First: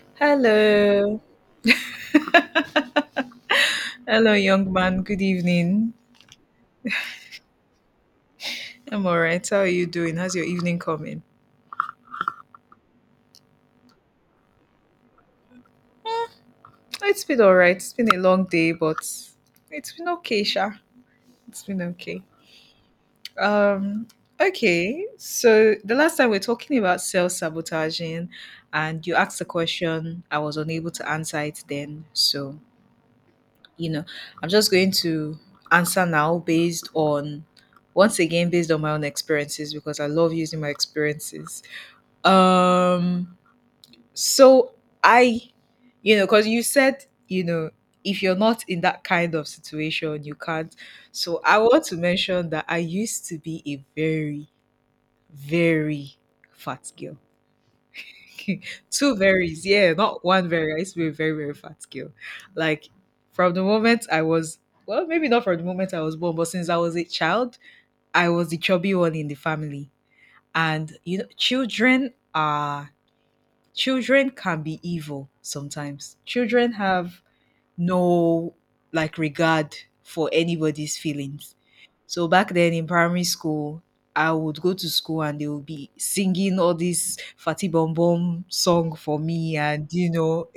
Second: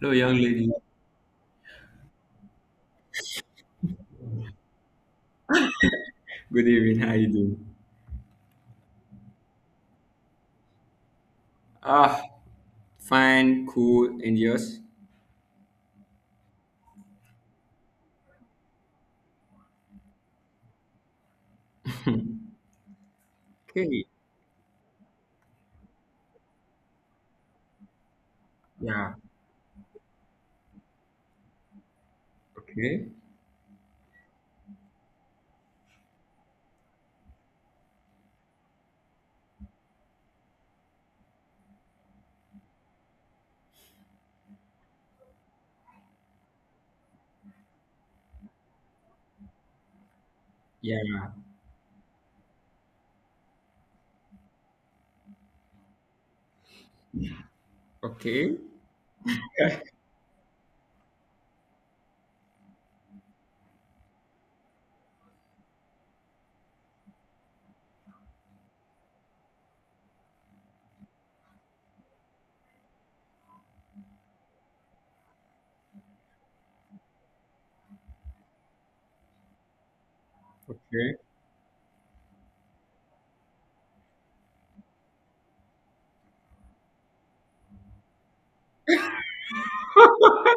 Hello, young lady. Hello. Hello, young man. Good evening. Good evening. How you doing? I'm all right. How are you doing? How's your evening coming? Ah, fine, cool, and yours? Oh, it's been all right. It's been a long day, but it's been okay, Sha. It's been okay. Um, Okay. okay. So the last time we are talking about self-sabotaging and Yeah. you asked a question, I was unable to answer it then. So, Okay. you know, I'm just going to answer now based on once again based on my own experiences because I love using my experiences. Um So I, because you said, if you're not in that kind of situation, you can't. Yeah. So I want to mention that I used to be a very, very fat girl. Okay. Two varies, yeah, not one very. I used to be a very, very fat girl. Like from the moment I was, well, maybe not from the moment I was born, but since I was a child, I was the chubby one in the family. And, you know, children can be evil sometimes. Children have no like regard for anybody's Okay. feelings. So back then in primary school, I would go to school and they would be singing all this Fatty Bom Bom song for me. And, you know,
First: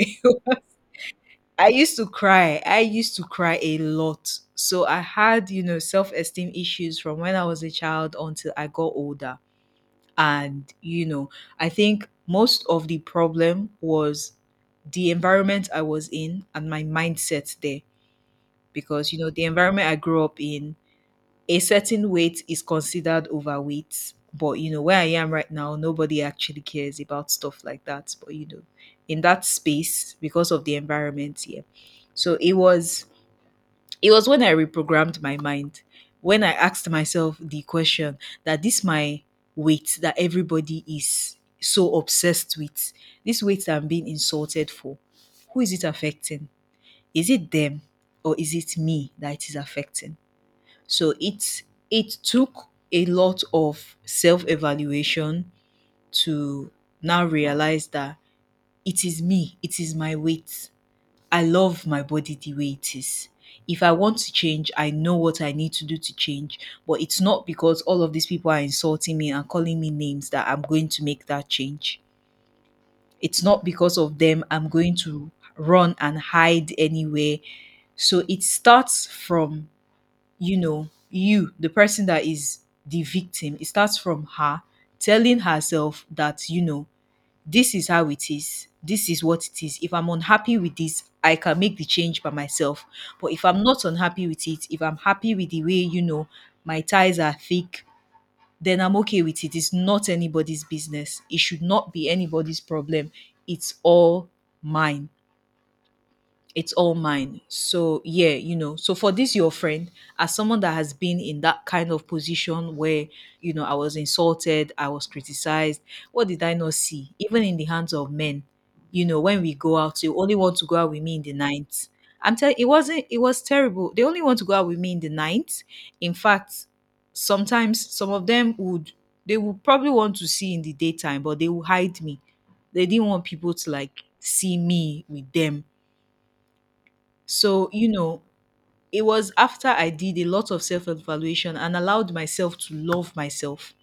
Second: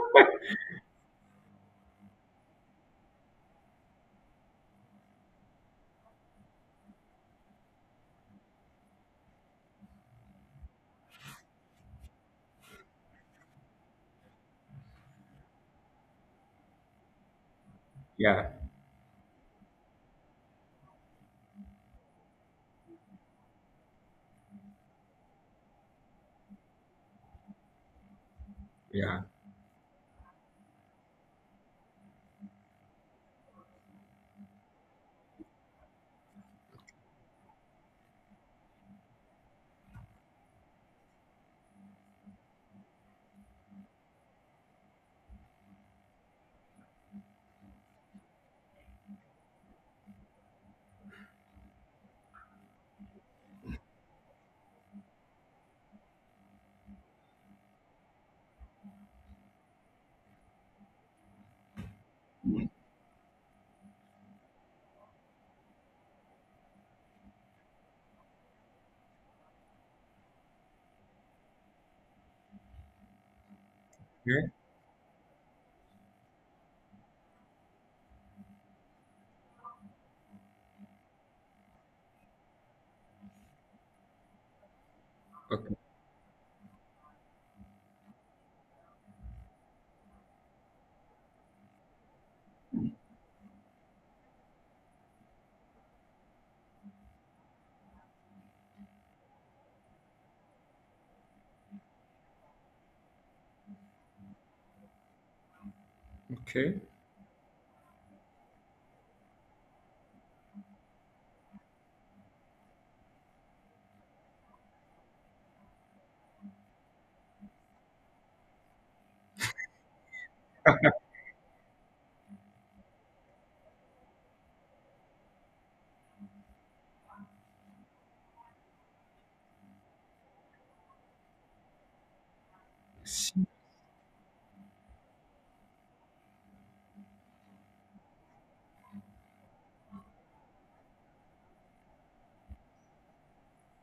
I used to cry. I used to cry a lot. So I had, you know, self esteem issues from when I was a child until I got older, and I think most of the problem was the environment I was in and my mindset there. Yeah. Because the environment I grew up in, a certain weight is considered overweight. But where I am right now nobody actually cares about stuff like that. But in Yeah. that space, because of the environment here, so it was when I reprogrammed my mind, when I asked myself the question that this my weight that everybody is so obsessed with, this weight that I'm being insulted for, who is it affecting? Is it them or is it me that it is affecting? So it took a lot of self-evaluation to now realize that it is me, it is my weight. I love my body the way it is. If I want to change, I know what I need to do to change. But it's not because all of these people are insulting me and calling me names that I'm going to make that change. It's not because of them Okay. I'm going to run and hide anywhere. So it starts from, you, the person that is the victim. It starts from her telling Okay. herself that, this is how it is. This is what it is. If I'm unhappy with this, I can make the change by myself. But if I'm not unhappy with it, if I'm happy with the way, my ties are thick, then I'm okay with it. It's not anybody's business. It should not be anybody's problem. It's all mine, it's Okay. all mine. So yeah. So for this your friend, as someone that has been in that kind of position where, I was insulted, I was criticized, what did I not see? Even in the hands of men, when we go out, you only want to go out with me in the night. I'm telling it wasn't it was terrible. They only want to go out with me in the night. In fact, sometimes some of them would they would probably want to see in the daytime, but they will hide me. They didn't want S- people to like see me with them. So, it was after I did a lot of self evaluation and allowed myself to love myself.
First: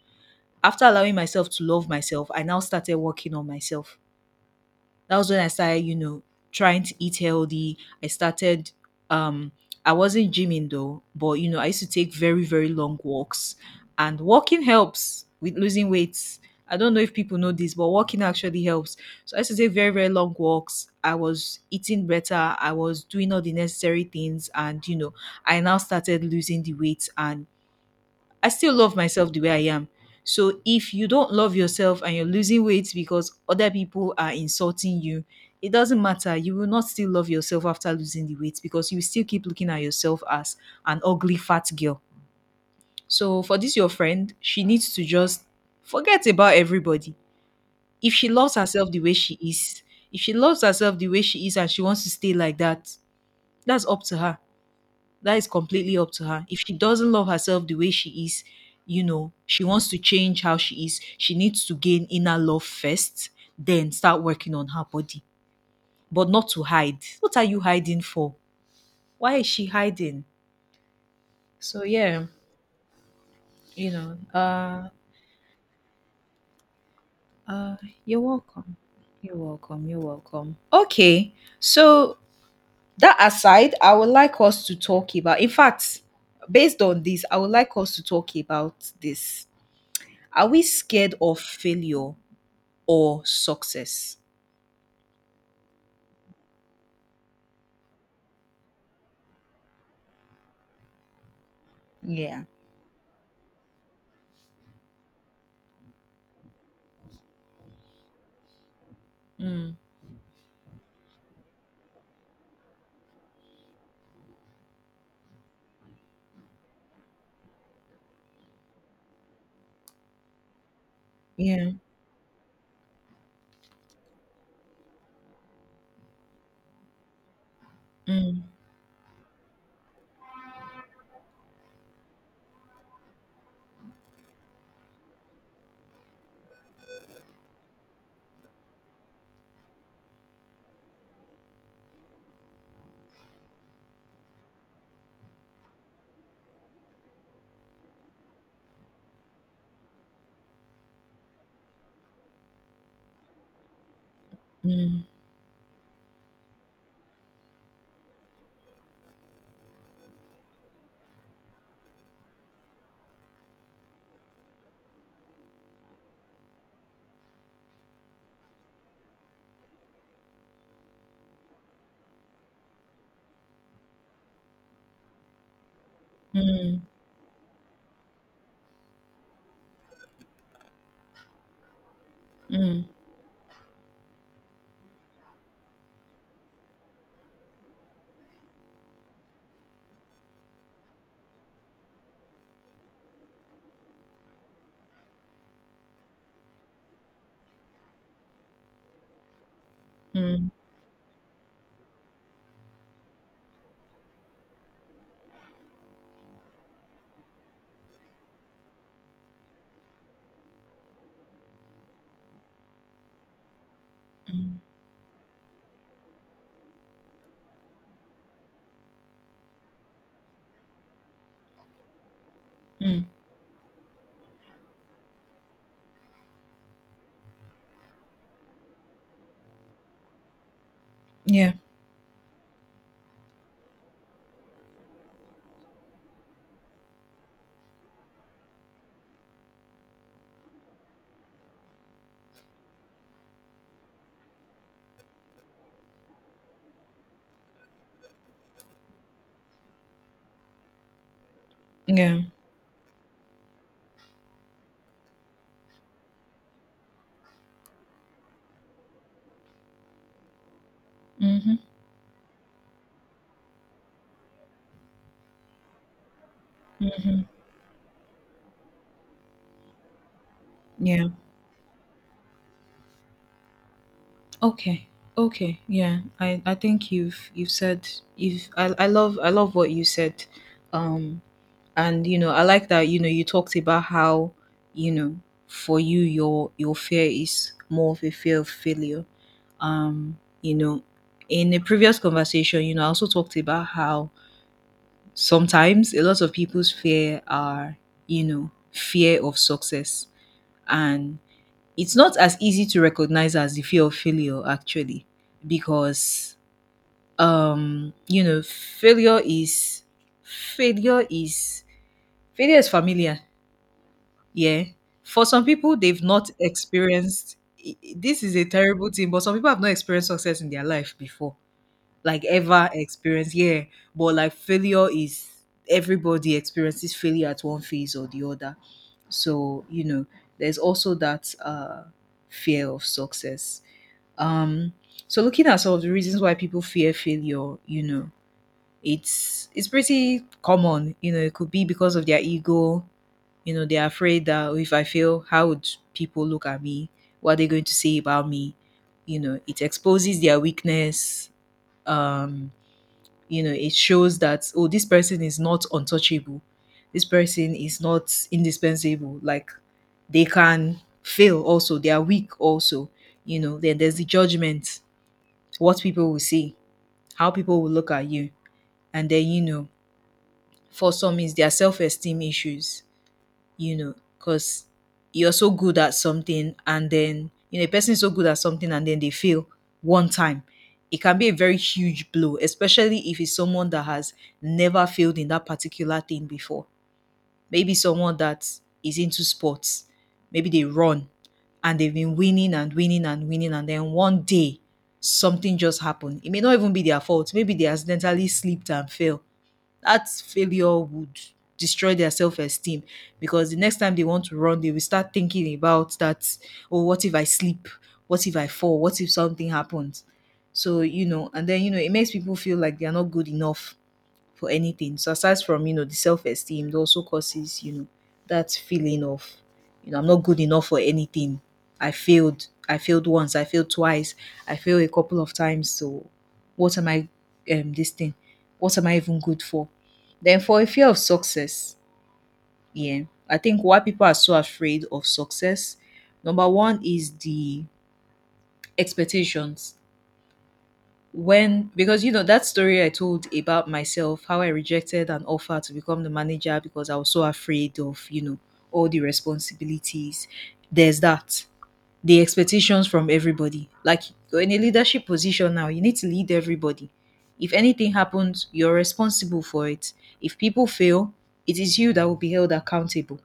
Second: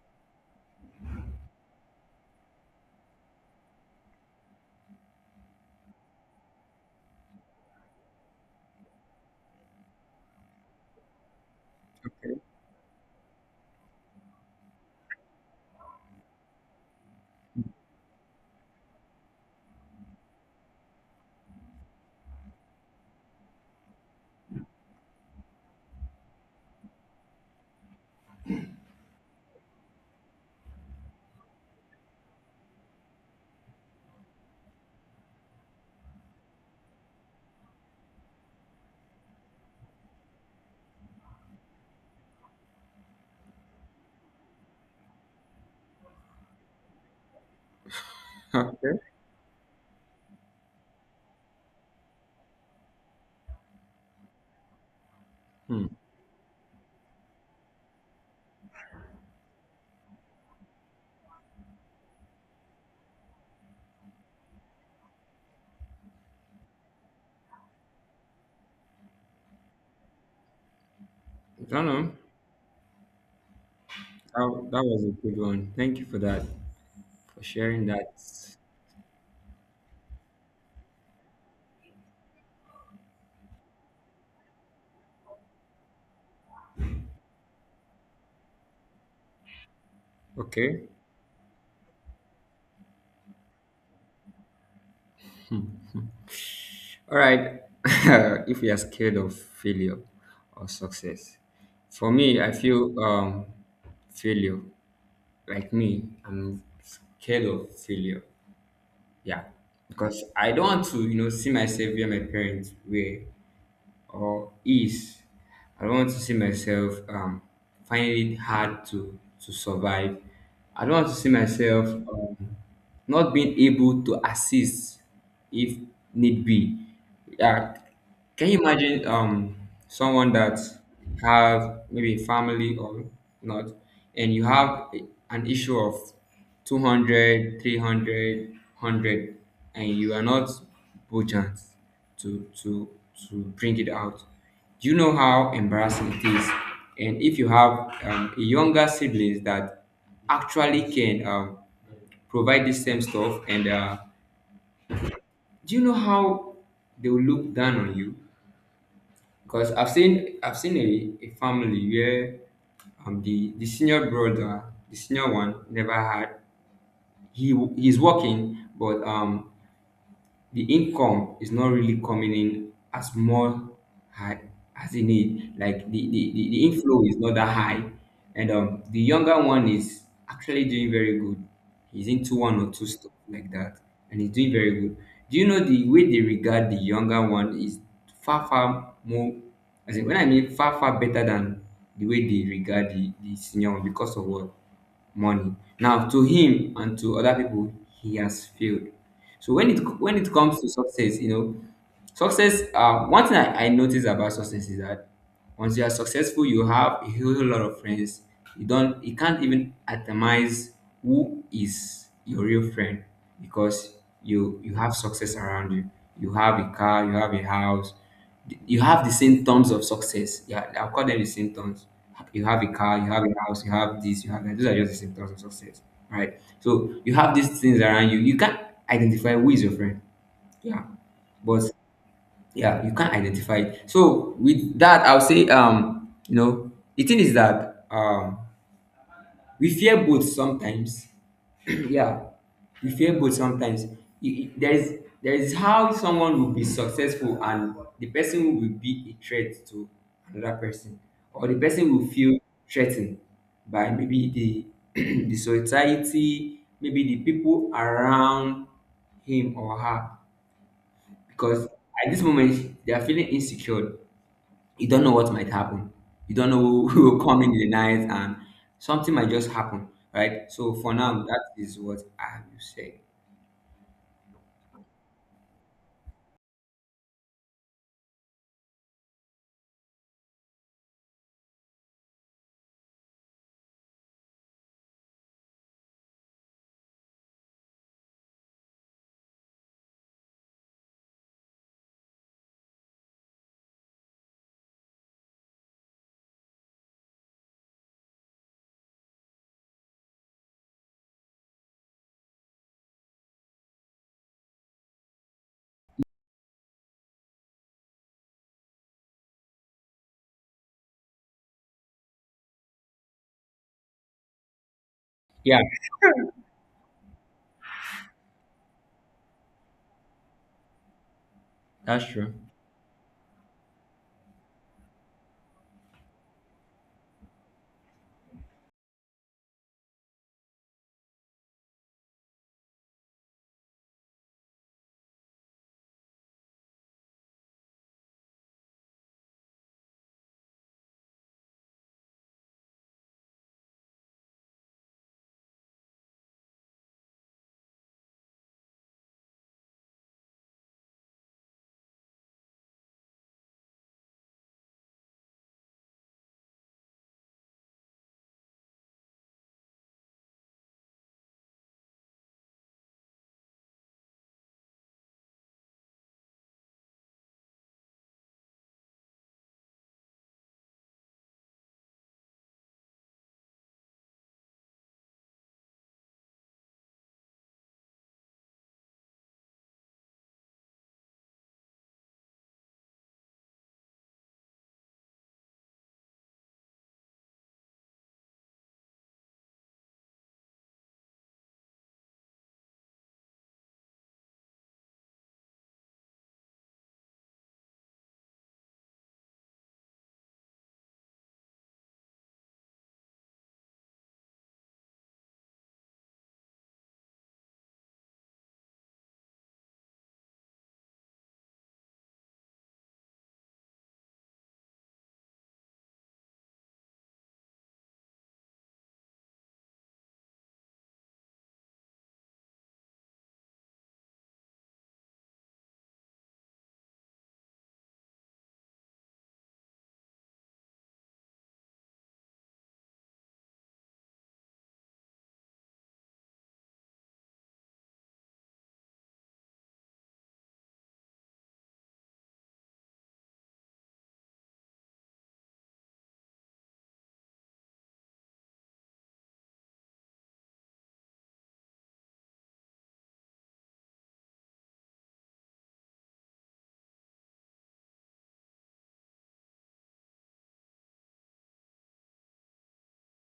After allowing myself to love myself, I now started working on myself. That was when I started, trying to eat healthy. Um I wasn't gymming though, but I used to take Okay. very, very long walks. And walking helps with losing weight. I don't know if people know this, but walking actually helps. So I used to take very, very long walks. I was eating better. I was doing all the necessary things. And, I now started losing the weight, and I still love myself the way I am. So if you don't love yourself and you're losing weight because other people are insulting you, it doesn't matter. You will not still love yourself after losing the weight because you still keep looking at yourself as an ugly fat girl. So for this your friend, she needs to just forget about everybody. If she loves herself Okay. the way she is, if she loves herself the way she is and she wants to stay like that, that's up to her. That is Hmm. completely up to her. If she doesn't love herself the way she is, she wants to change how she is, she needs to gain inner love first, then start working on her body, but not to hide. What are you hiding for? Why is she hiding? I So don't know. yeah, you know, That uh was a good one. Thank you for that. For uh sharing that. you're welcome. You're welcome. You're welcome. Okay. So that aside, I would like us to talk about. In fact, based on this, I would like us to talk about this. Are we Okay. scared of failure or success? All right. If you are scared of failure or success, for me, Yeah. I feel failure. Like me, I'm scared of failure. Yeah, Mm. because I don't want to, you know, see myself where my parents were or is I don't want to see myself finding it hard to, survive. I don't want to see Yeah. myself not being able to assist if need be. Yeah, can you imagine someone that have maybe family or not, and you have an issue of 200, and you are not budget to to to bring it out. Do you know how embarrassing it is? And if you have a younger siblings that actually can provide the same stuff, and Mm, do you know how they will look down on you? Because I've seen a family where the senior brother, the senior one, never had. He's working, but the income is not really coming in as more high as it need like the mm, inflow is not that high, and the younger one is actually doing very good. He's into one or mm, two stuff like that, and he's doing very good. Do you know the way they regard the younger one is far far more, as in when I mean far far better than the way they regard the senior one because of what? Money. Now, to him and to other people, he has failed. So when it mm, comes to success, you know, success. One thing I notice about success is that once you are successful, you have a whole lot of friends. You can't even atomize who is your real friend because you have success around you. You have a car, you have a house, you have the symptoms of success. Yeah, I'll call them the symptoms. You have a car, mm. you have a house, you have this, you have that. Those are just the symptoms of success, right? So you have these things around you. You can't identify who is your friend. Yeah, Yeah. but yeah, you can't identify it. So with that, I'll say, you know, the thing is that we fear both sometimes. Yeah, you feel both sometimes. you, you- there is there is how someone will be successful and the person will be a threat to another person, or the person will Yeah. feel threatened by maybe the the society, maybe the people around him or her, Mm-hmm. because at this moment they are feeling insecure. You don't know what might happen. You don't know who who Mm. will come in the night and something might just happen, right? So for Yeah. now, that is what I will say. Okay. Okay. Yeah. I think you've said you've I love what you said. Um and I like that you talked about how, you know, for you your fear is more of a fear of failure. Um, you know, in a previous conversation, I also talked about how sometimes a lot of people's fear are, fear of success. And it's not as easy to recognize as the fear of failure, actually, because, um, you know, failure is, failure is, failure is familiar. Yeah. For some Yeah, people, they've not experienced, this is a terrible thing, but some people have not experienced success in their life before that's like true. ever experienced. Yeah, but like failure is everybody experiences failure at one phase or the other. So there's also that fear of success. Um, so looking at some of the reasons why people fear failure, it's pretty common. It could be because of their ego. They're afraid that, "Oh, if I fail, how would people look at me? What are they going to say about me?" It exposes their weakness. Um, it shows that, oh, this person is not untouchable, this person is not indispensable. Like, they can fail also, they are weak also. Then there's the judgment, what people will see, how people will look at you. And then for some is their self-esteem issues. Because you're so good at something and then, a person is so good at something and then they fail one time. It can be a very huge blow, especially if it's someone that has never failed in that particular thing before. Maybe someone that is into sports, maybe they run and they've been winning and winning and winning, and then one day something just happened. It may not even be their fault. Maybe they accidentally slipped and fell. That failure would destroy their self-esteem, because the next time they want to run they will start thinking about that, oh, what if I sleep, what if I fall, what if something happens. So and then it makes people feel like they are not good enough for anything. So aside from the self esteem, it also causes, that feeling of, I'm not good enough for anything. I failed. I failed once. I failed twice. I failed a couple of times. So what am I, this thing? What am I even good for? Then for a fear of success, yeah, I think why people are so afraid of success, number one is the expectations. When because that story I told about myself, how I rejected an offer to become the manager because I was so afraid of, all the responsibilities. There's that. The expectations from everybody. Like, you're in a leadership position now, you need to lead everybody. If anything happens, you're responsible for it. If people fail, it is you that will be held accountable.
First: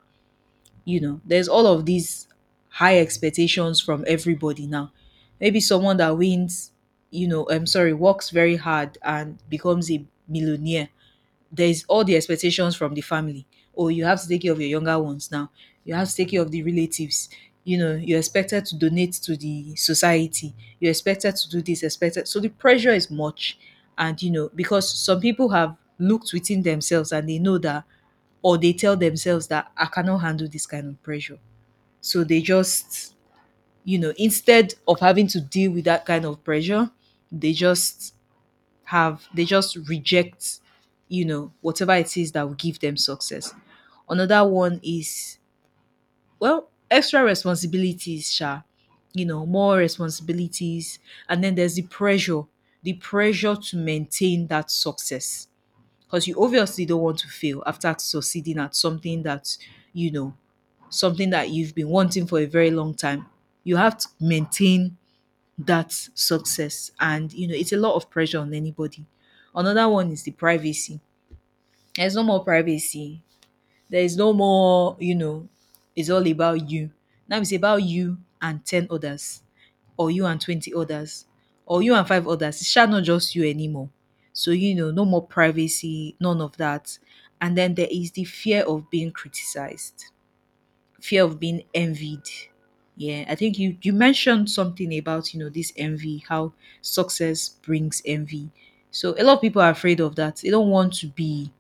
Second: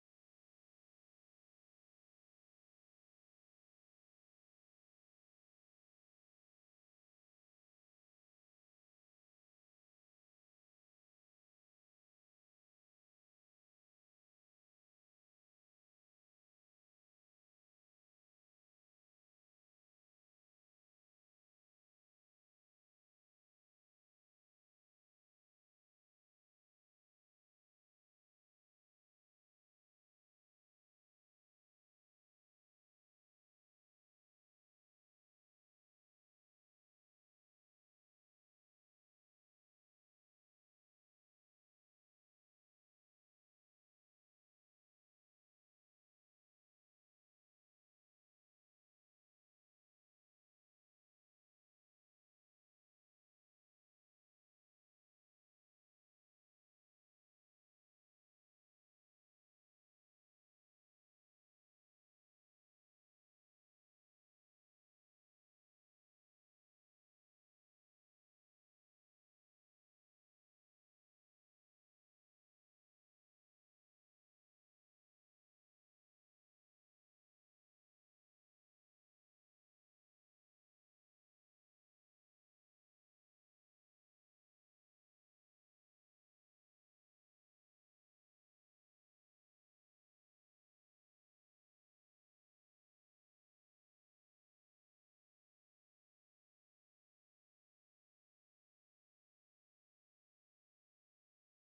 There's all of these high expectations from everybody now. Maybe someone that wins I'm sorry, works very hard and becomes a millionaire. There's all the expectations from the family. Oh, you have to take care of your younger ones now. You have to take care of the relatives. You're expected to donate to the society. You're expected to do this, expected. So the pressure is much. And, you know, because some people have looked within themselves and they know that, or they tell themselves that I cannot handle this kind of pressure. So they just, you know, instead of having to deal with that kind of pressure, they just have they just reject you know whatever it is that will give them success. Another one is, well, extra responsibilities sha, you know, more responsibilities. And then there's the pressure, the pressure to maintain that success, because you obviously don't want to fail after succeeding at something that, you know, something that you've been wanting for a very long time. You have to maintain that success, and you know it's a lot of pressure on anybody. Another one is the privacy. There's no more privacy. There is no more, you know, it's all about you. Now it's about you and 10 others, or you and 20 others, or you and five others. It shall not just you anymore. So you know, no more privacy, none of that. And then there is the fear of being criticized, fear of being envied. Yeah, I think you mentioned something about, you know, this envy, how success brings envy. So a lot of people are afraid of that. They don't want to be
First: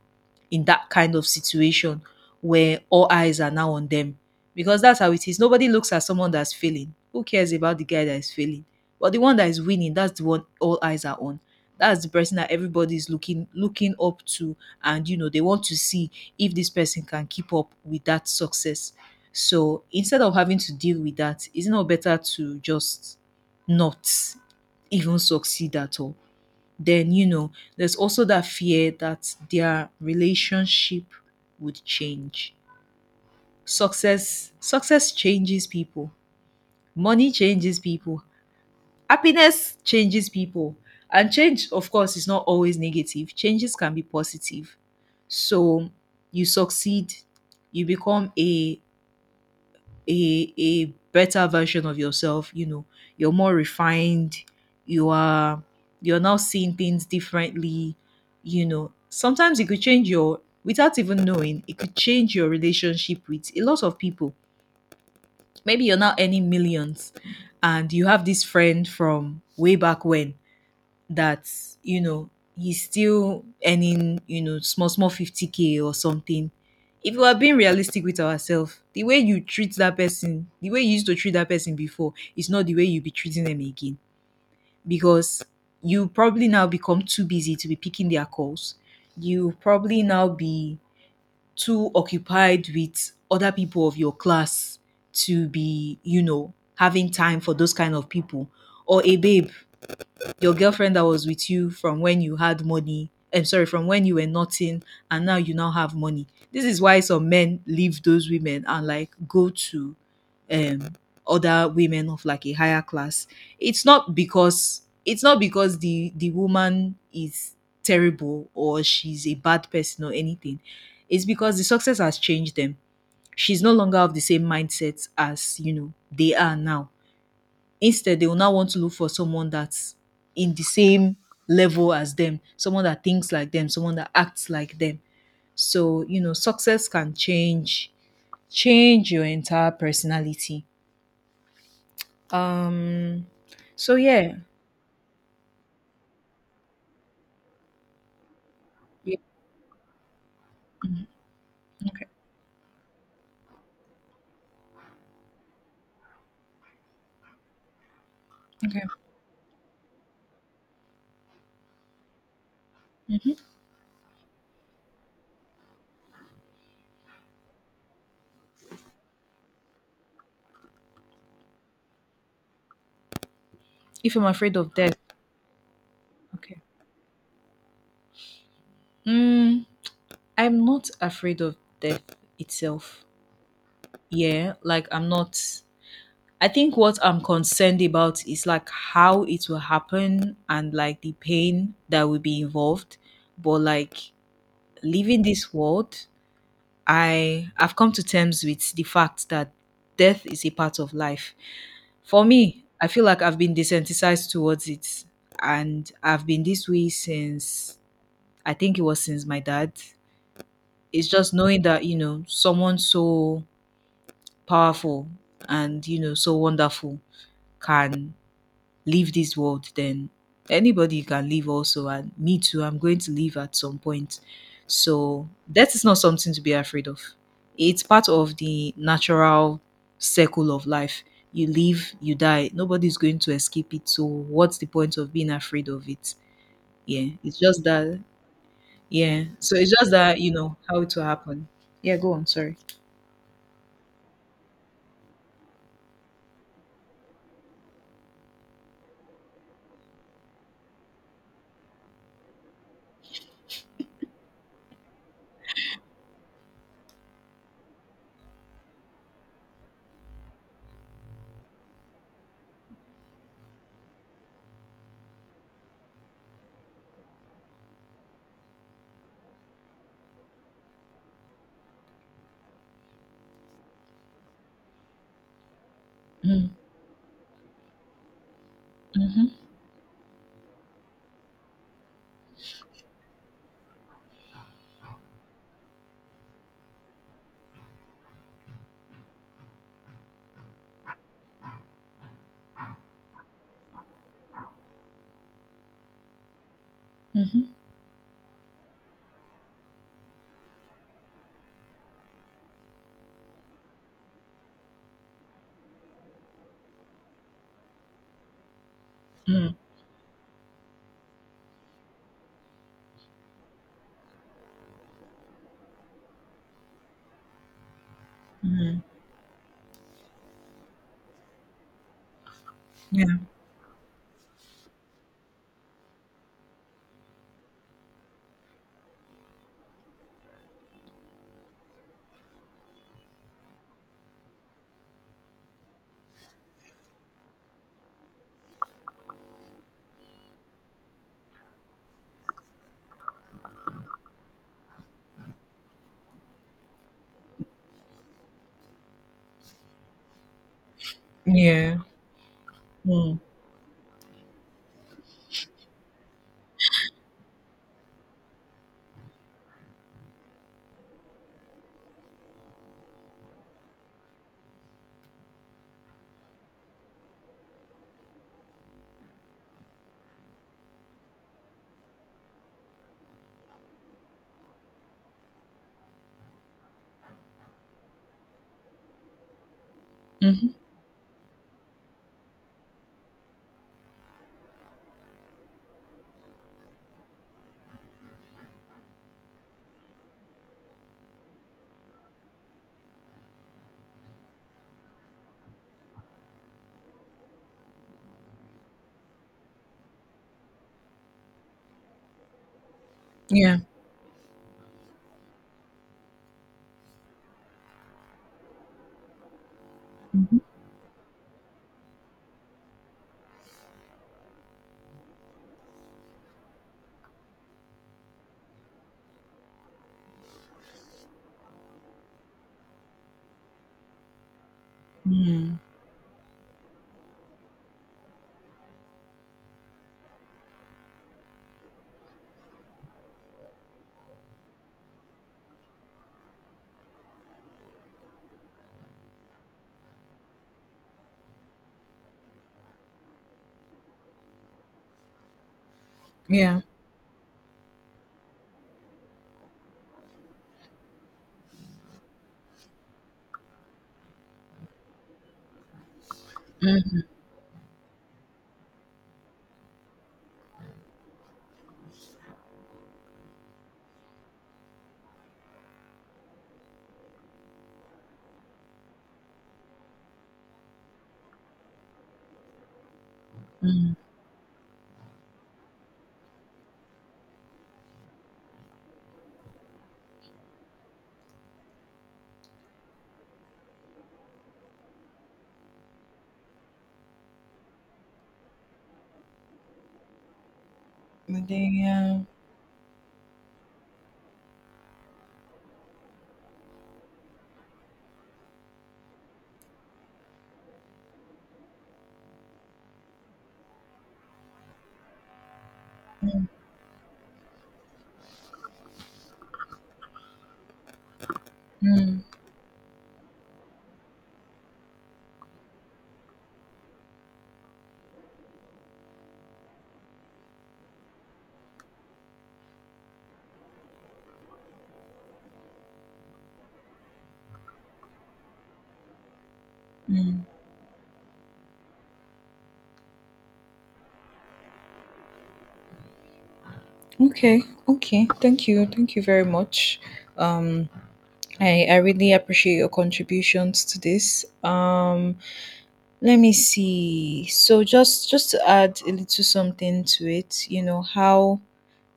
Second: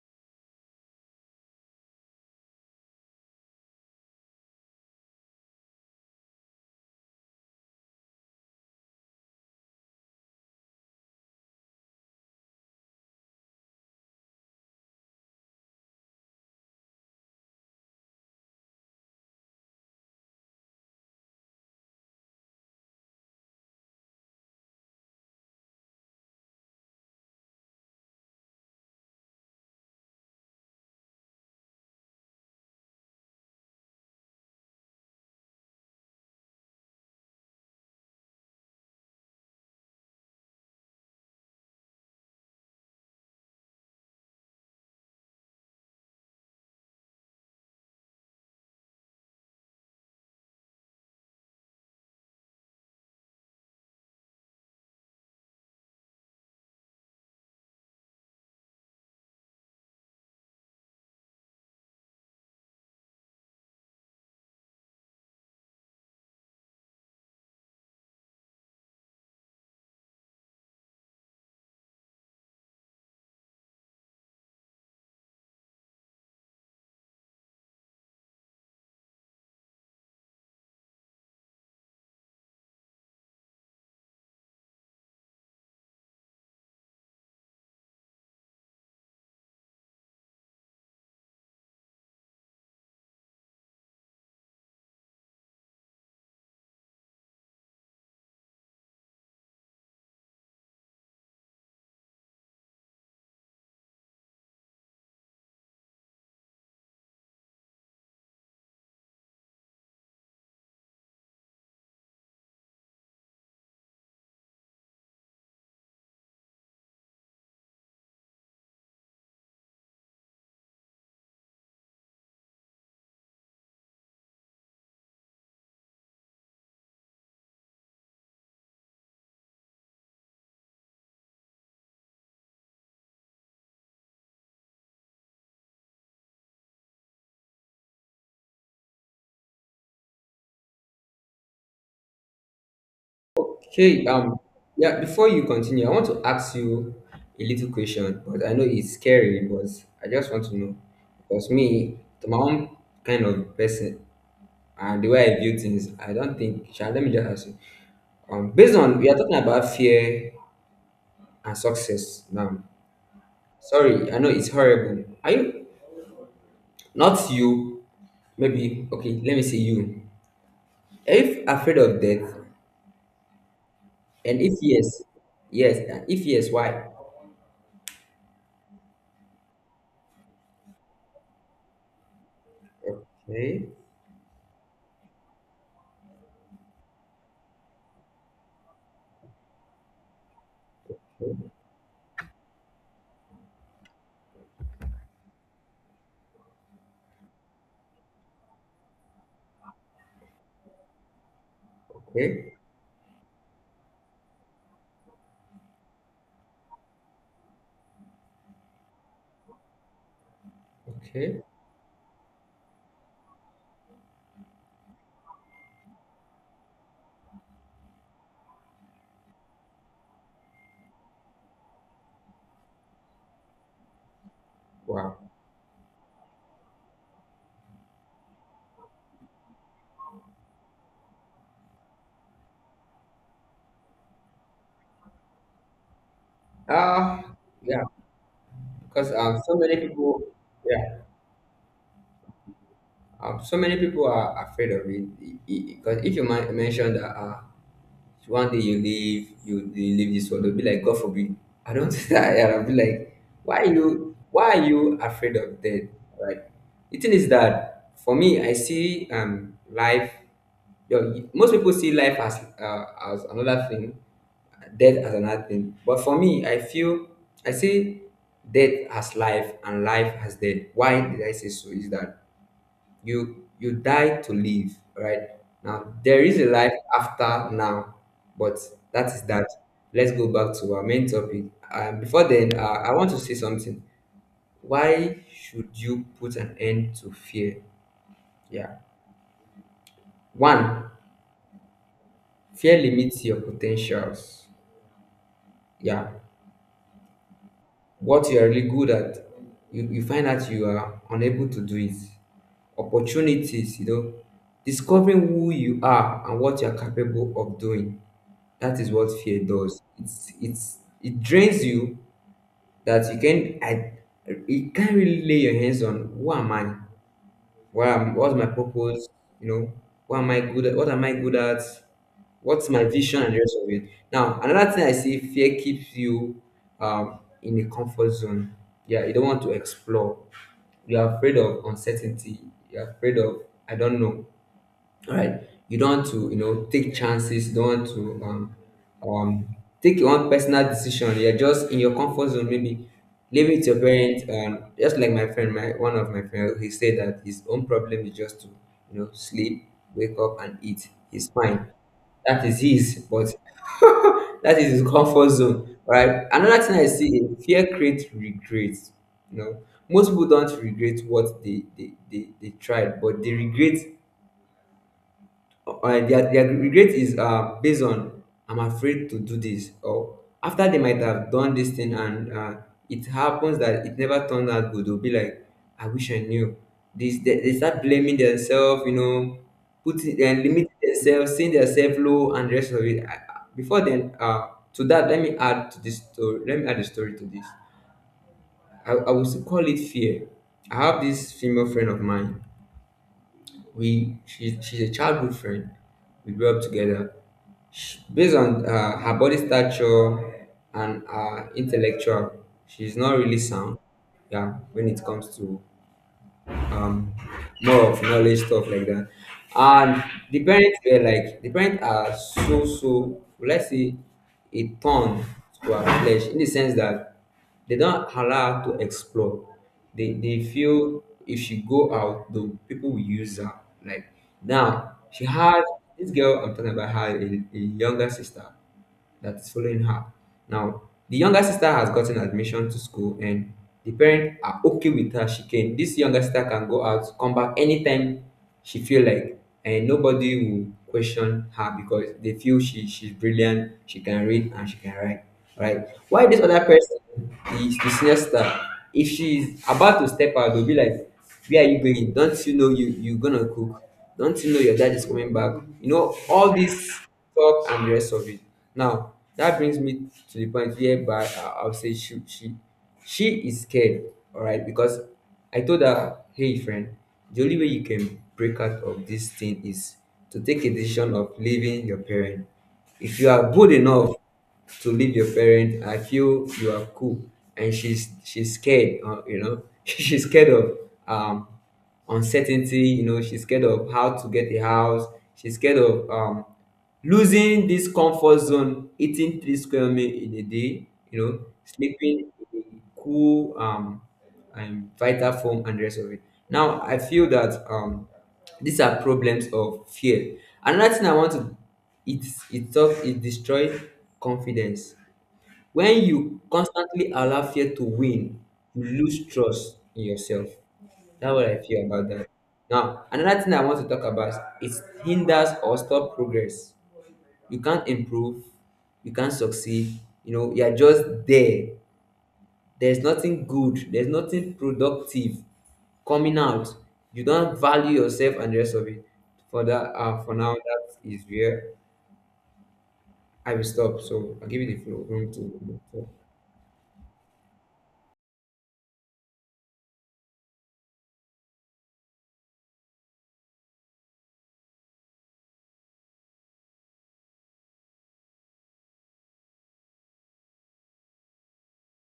in that kind of situation where all eyes are now on them. Because that's how it is. Nobody looks at someone that's failing. Who cares about the guy that is failing? But the one that is winning, that's the one all eyes are on. That's the person that everybody is looking up to, and you know they want to see if this person can keep up with that success. So instead of having to deal with that, isn't it better to just not even succeed at all? Then you know, there's also that fear that their relationship would change. Success changes people, money changes people, happiness changes people. And change, of course, is not always negative. Changes can be positive. So you succeed, you become a better version of yourself, you know. You're more refined, you are, you're now seeing things differently. You know, sometimes it could change your, without even knowing, it could change your relationship with a lot of people. Maybe you're now earning millions, and you have this friend from way back when that, you know, he's still earning, you know, small small 50k or something. If we are being realistic with ourselves, the way you treat that person, the way you used to treat that person before, is not the way you'll be treating them again. Because you probably now become too busy to be picking their calls, you probably now be too occupied with other people of your class to be, you know, having time for those kind of people. Or a babe, your girlfriend that was with you from when you had money, I'm sorry, from when you were nothing, and now you now have money. This is why some men leave those women and like go to um other women of like a higher class. It's not because, it's not because the woman is terrible or she's a bad person or anything. It's because the success has changed them. She's no longer of the same mindset as, you know, they are now. Instead, they will now want to look for someone that's in the same level as them, someone that thinks like them, someone that acts like them. So, you know, success can change your entire personality. Um so Hey, yeah. Yeah, before you continue, I want to ask you a little question, but I know it's Yeah. scary, but I just want to know. Because me, Okay. to my own kind of person and the way I view things, I don't think Sha, let me just ask you. Based Okay. on we are talking about fear and success now. Sorry, I know it's horrible. Are you not you? Maybe okay, let me say you. Are you afraid of death? If I'm And if afraid of death, yes, yes, and if yes, okay. why? Mm, I'm not afraid of death itself. Okay, Yeah, like I'm not, I think what I'm concerned about is like how it will happen and like the pain that will be involved. But like leaving this world, I've come to terms with the fact that death is a part of life. For okay. me, I feel like I've been desensitized towards it, and I've been this way since, I think it was since my dad. It's just Okay. knowing that, you know, someone so powerful and you know so wonderful can leave this world, then anybody can leave also. And me too, I'm going to leave at some point. Wow. So that is not something to be afraid of. It's part of the natural circle of life. You live, you die. Nobody's going to escape it. So what's the point of being afraid of it? Yeah. Uh It's just yeah, that, because yeah. So so it's many just that, people, you know, how it yeah, will happen. Yeah, go on, sorry. So many people are afraid of it. Because if you mention that so one day you leave, you leave this world. They'll be like, God forbid. I don't think that I'll be like, why are you afraid of death? Right. The thing is that for me, I see life. You know, most people see life as another thing, death as another thing. But for me, I feel I see death as life and life as death. Why did I say so? Is that you die to live, right? Now there is a Mm. life after now, but that is Mhm. that. Let's go back to our main topic. Before then I want to say something. Why should you put an end to fear? Yeah. One, fear limits your potentials. Yeah. Mhm. What you are really good at, you find out you are unable to do it. Opportunities, you know, discovering who you are and what you are capable of doing. That is what fear Mm. does. It drains you that you can't really lay your hands on who am I? What's my Mm. purpose? You know, what am I good at? What am I good at? What's my Yeah. vision and the rest of it? Now another thing I see, fear keeps you in a comfort zone. Yeah, you don't want to explore. You're afraid of uncertainty. You're afraid of, I don't know. All right, you don't want to, you know, take chances. You don't want to um, take your own personal decision. You're just in your comfort zone. Maybe leave it to your parents. Just like my friend, my one of my friends, he said that his own problem is just to, you know, sleep, wake up, and eat. He's fine. Yeah. That is his, Mm. but that is his comfort zone, right? Another thing I see is fear creates regret. You know, most people don't regret what they tried, but they regret their regret is based on I'm afraid to do this, or after they might have done this thing and it happens that it never turned out good, they'll be like, I wish I knew this. They start blaming themselves, you know, putting and Mhm. limiting themselves, seeing themselves low and the rest of it. Before then to that, let me add to this story, let me add a story to this. I would call it fear. I have this female friend of mine. We She's a childhood friend. We grew up together. Sh Based on her body stature and her intellectual, she's not really Yeah. sound. Yeah, when it comes to um more of knowledge stuff like that, and the Mhm. parents were like, the parents are so, let's say, a thorn to our flesh, in the sense that they don't allow her to explore. They feel if she go out the people will use her. Like now, she Mm. had this girl I'm talking about had a younger sister that's following her. Now, the younger sister has gotten admission to school and the parents are okay with her. She can. This younger sister can go out, come back anytime she feel like, and nobody will question her because they feel she's brilliant, she can read and she can write. Right? Why this other Yeah. person, it's the senior siesta. If she's about to step out, they'll be like, where are you going? Don't you know you're gonna cook? Don't you know your dad is coming back? You know, all this talk and the rest of it. Now, that brings me to the point whereby I'll say she is scared, all right? Because I told her, Hey, friend, the only way you can break out of this thing is to take a decision of leaving your parent. If you are good Mm. enough to leave your parent, I feel you are cool. And she's scared you know, she's scared of um uncertainty. You know, she's scared of how to get a house. She's scared of losing this comfort zone, eating three square meal in a day, you know, But then, yeah. sleeping cool, and vital form and the rest of it. Now I feel that these are problems of fear. Another thing I want to, it it destroy confidence. When you Mm. constantly allow fear to win, you lose trust in yourself. That's what I feel about Mm. that. Now another thing I want to talk about is hinders or stop progress. You can't improve, you can't succeed. You know, you're just there. There's nothing good, there's nothing productive coming out. You don't value yourself and the rest of it. For that, for Mm. now, that is where I will stop. So I'll give you the floor. Room to talk. Okay, okay. Thank you. Thank you very much. Um, I really appreciate your contributions to this. Let me see. So just to add a little something to it, you know,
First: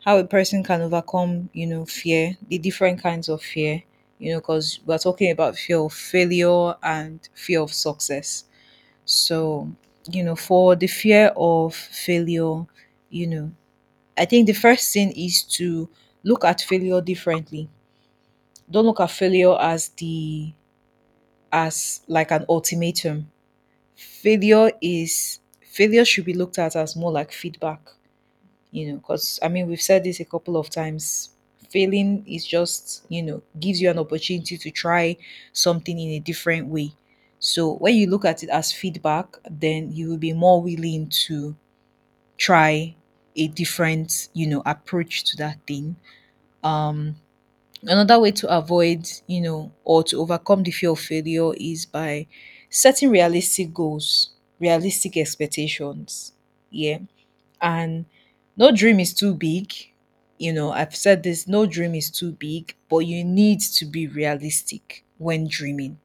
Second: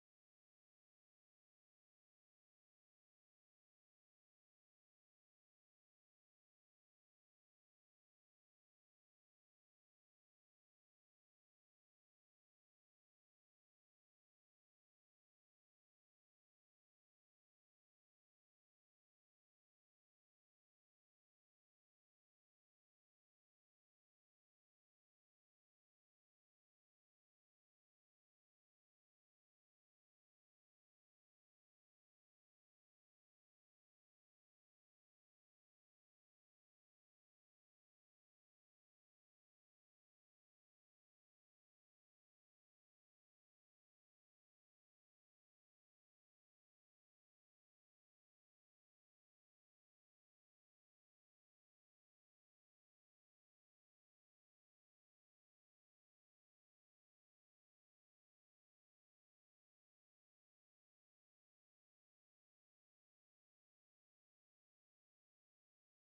how a person can overcome, you know, fear, the different kinds of fear, you know, because we're talking about fear of failure and fear of success. So, you know, for the fear of failure, you know, I think the first thing is to look at failure differently. Don't look at failure as the as like an ultimatum. Failure is failure should be looked at as more like feedback, you know, because I mean we've said this a couple of times. Failing is just, you know, gives you an opportunity to try something in a different way. So when you look at it as feedback, then you will be more willing to try a different, you know, approach to that thing. Um, another way to avoid, you know, or to overcome the fear of failure is by setting realistic goals, realistic expectations, yeah. And no dream is too big. You know, I've said this, no dream is too big, but you need to be realistic when dreaming.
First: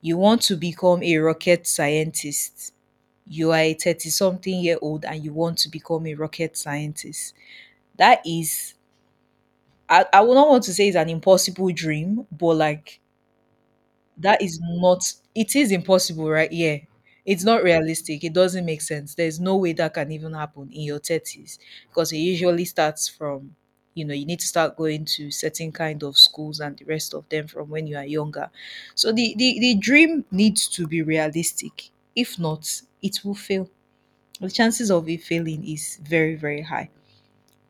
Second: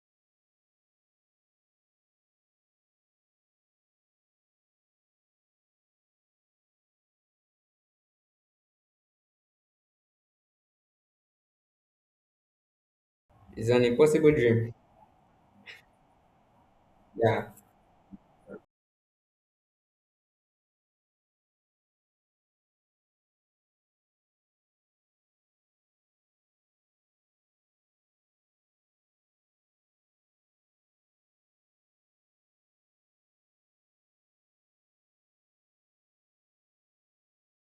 You want to become a rocket scientist. You are a 30 something year old and you want to become a rocket scientist. That is, I would not want to say it's an impossible dream, but like It's an impossible that is dream. not, it is impossible, right? Yeah. It's Yeah. not realistic. It doesn't make sense. There's no way that can even happen in your 30s, because it usually starts from, you know, you need to start going to certain kind of schools and the rest of them from when you are younger. So the dream needs to be realistic. If not, it will fail. The chances of it failing is very, very high.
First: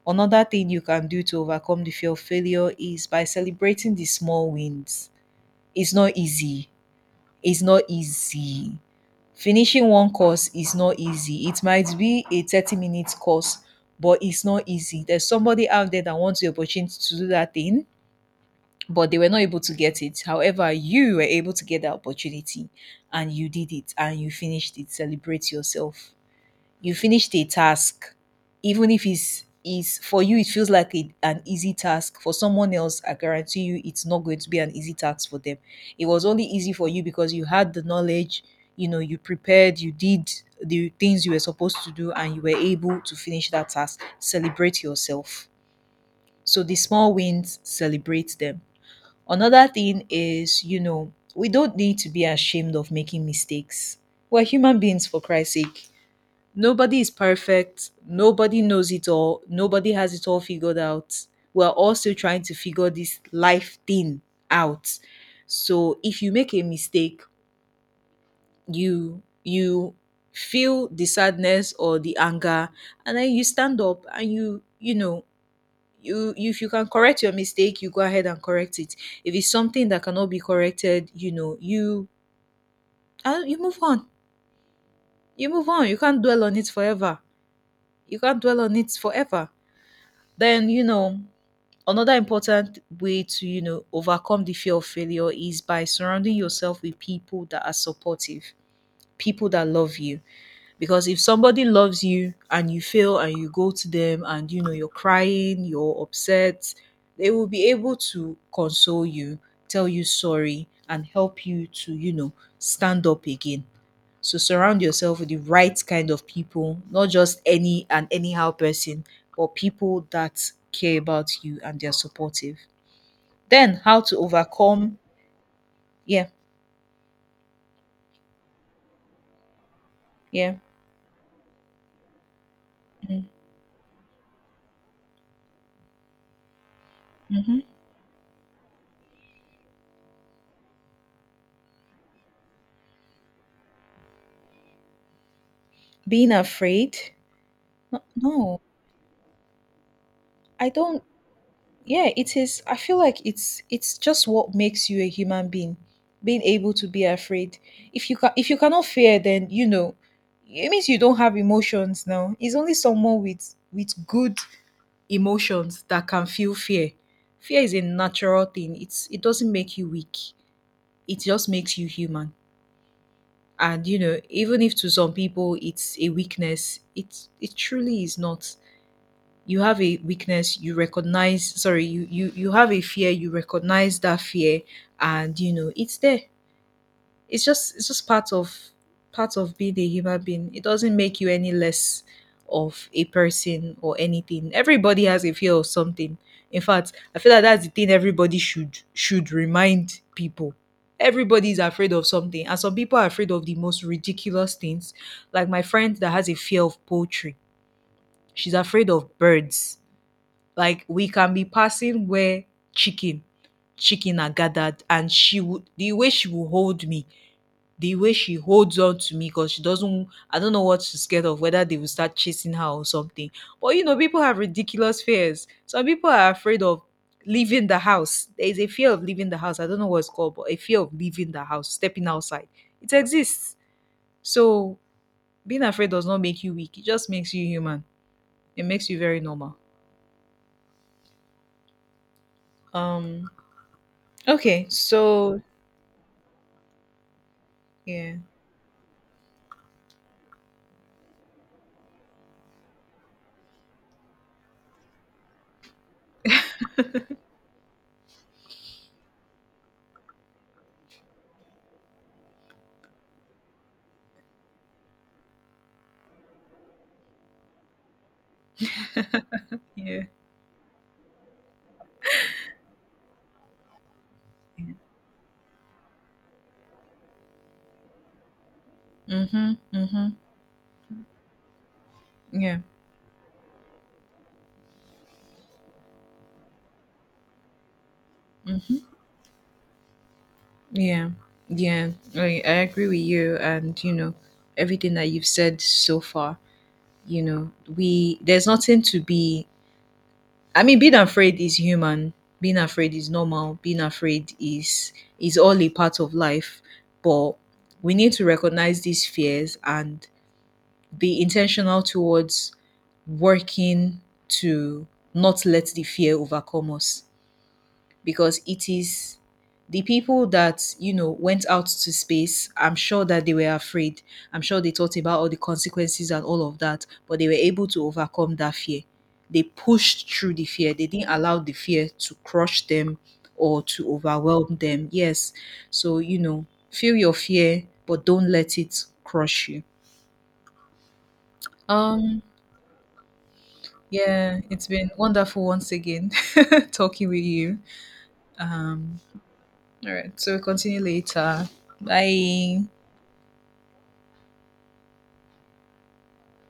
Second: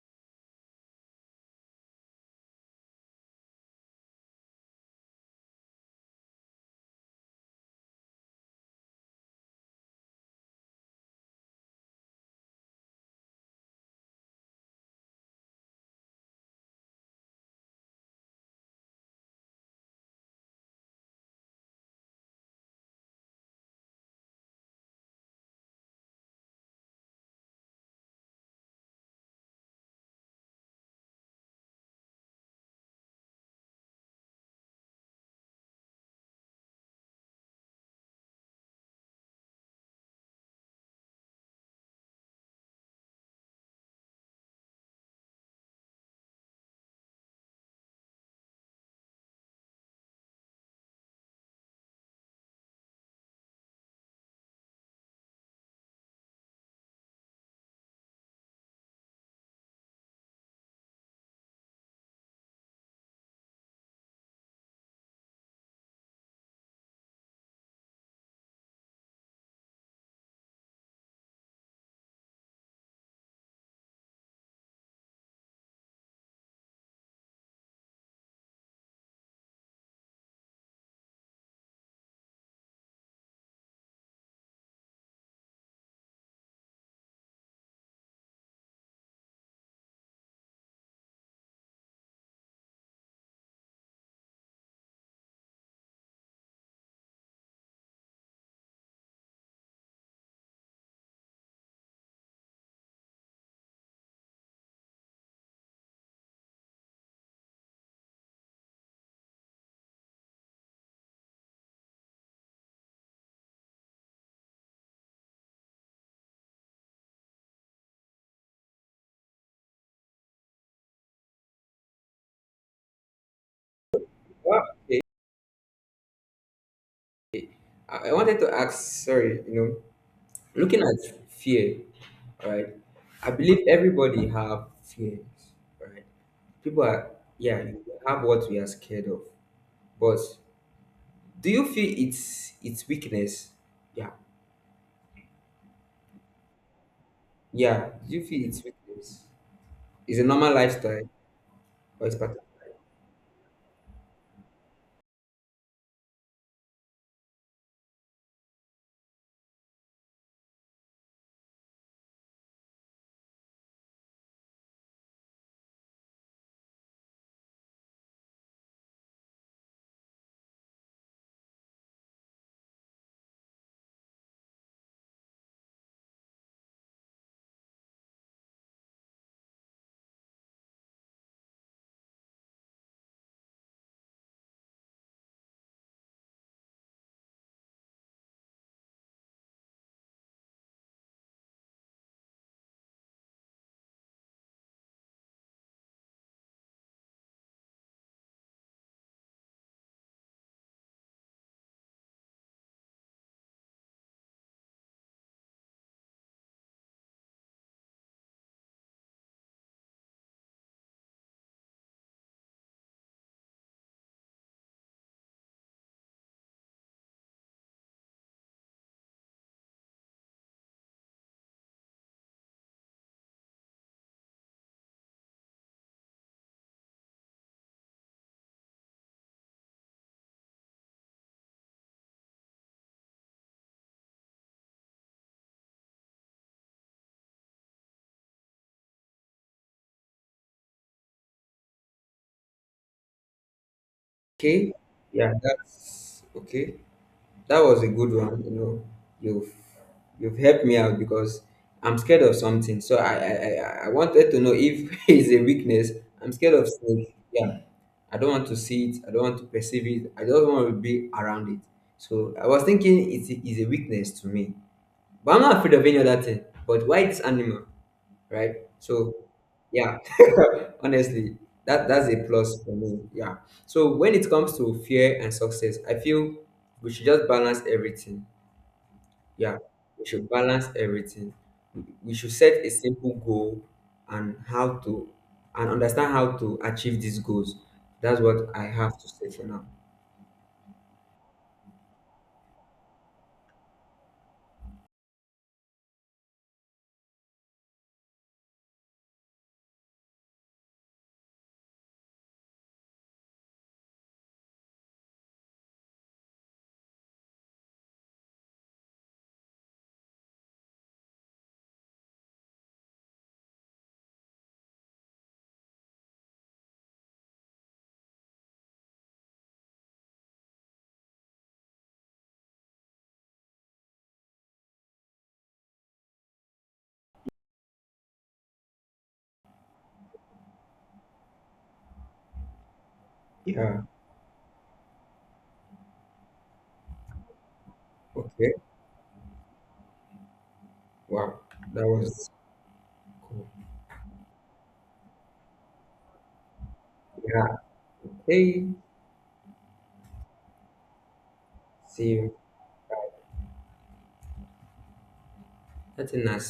Another thing you can do to overcome the fear of failure is by celebrating the small wins. It's not easy, is not easy. Finishing one course is not easy. It might be a 30 minutes course, but it's not easy. There's somebody out there that wants the opportunity to do that thing, but they were not able to get it. However, you were able to get that opportunity, and you did it and you finished it. Celebrate yourself, you finished a task. Even if it's is for you it feels like a, an easy task, for someone else I guarantee you it's not going to be an easy task for them. It was only easy for you because you had the knowledge, you know, you prepared, you did the things you were supposed to do, and you were able to finish that task. Celebrate yourself. So the small wins, celebrate them. Another thing is, you know, we don't need to be ashamed of making mistakes. We're human beings for Christ's sake. Nobody is perfect. Nobody knows it all. Nobody has it all figured out. We're all still trying to figure this life thing out. So if you make a mistake, you feel the sadness or the anger, and then you stand up and you know, if you can correct your mistake, you go ahead and correct it. If it's something that cannot be corrected, you know, you, you move on. You move on, you can't dwell on it forever. You can't dwell on it forever. Then, you know, another important way to, you know, overcome the fear of failure is by surrounding yourself with people that are supportive, people that love you. Because if somebody loves you and you fail and you go to them and you know you're crying, you're upset, they will be able to console you, tell you sorry, and help you to, you know, stand up again. So surround yourself with the right kind of people, not just any and anyhow person, but people that care about you and they're supportive. Then how to Well, overcome. okay. Yeah. I wanted to ask, sorry, you know, Yeah. looking at fear, all right? Mm-hmm. I believe everybody have fears, right? People are, Mm-hmm. yeah, you have what we are scared of. But do you feel it's weakness? Yeah. Being afraid. Yeah, No, do you feel no. it's weakness? It's a normal I don't. lifestyle or Yeah, it's part it of is. I feel like it's just what makes you a human being, being able to be afraid. If you cannot fear, then you know it means you don't have emotions. Now it's only someone with good emotions that can feel fear. Fear is a natural thing. It's, it doesn't make you weak, it just makes you human. And you know, even if to some people it's a weakness, it truly is not. You have a weakness, you recognize, sorry, you have a fear, you recognize that fear, and you know it's there. It's just, it's just part of being a human being. It doesn't make you any less of a person or anything. Everybody has a fear of something. In fact, I feel like that's the thing, everybody should remind people. Everybody is afraid of something, and some people are afraid of the most ridiculous things, like my friend that has a fear of poultry. She's afraid of birds. Like we can be passing where chicken chicken are gathered, and she would, the way she will hold me, the way she holds on to me, because she doesn't, I don't know what she's scared of, whether they will start chasing her or something. But you know, people have ridiculous fears. Some people are afraid of leaving the house. There is a fear of leaving the house. I don't know what it's called, but a fear of leaving the house, stepping outside. It exists. So being afraid does not make you weak. It just makes you human. It makes you very normal. Um, okay, okay. Yeah, so that's okay. That was a good yeah, one. You know, you've you've helped me out because I'm scared of something. So I wanted to know if it's a weakness. I'm scared of snakes. Yeah. I don't want to see it. I don't want to perceive it. I don't want to be around it. So I was thinking it is a weakness to me. But I'm not afraid of any other thing. But why this animal? Right? So yeah, yeah, honestly, that's a plus for me. Yeah. So when it comes yeah. to fear and success, I feel we should just balance everything. Mhm, Yeah, we mhm. should balance everything. We should Yeah, set a simple goal and how to and understand how to achieve these goals. That's what I have to say for now. yeah, yeah. I agree with you, and you know, everything that you've said so far. You know, we there's nothing to be. I mean, being afraid is human. Being afraid is normal. Being afraid is all a part of life. But we need to recognize these fears and be intentional towards working to not let the fear overcome us. Because it is, the people that you know went out to space, I'm sure that they were afraid. I'm sure they thought about all the consequences and all of that, but they were able to overcome that fear. They pushed through the fear. They didn't allow the fear to crush them or Yeah. to overwhelm them, yes. So you know, feel your fear but don't Okay. let it crush you. Wow. That Um, was cool. yeah, it's been wonderful once again talking with Yeah. you. Hey. Um, all right. So we'll continue later. See you. Bye. That's a nice.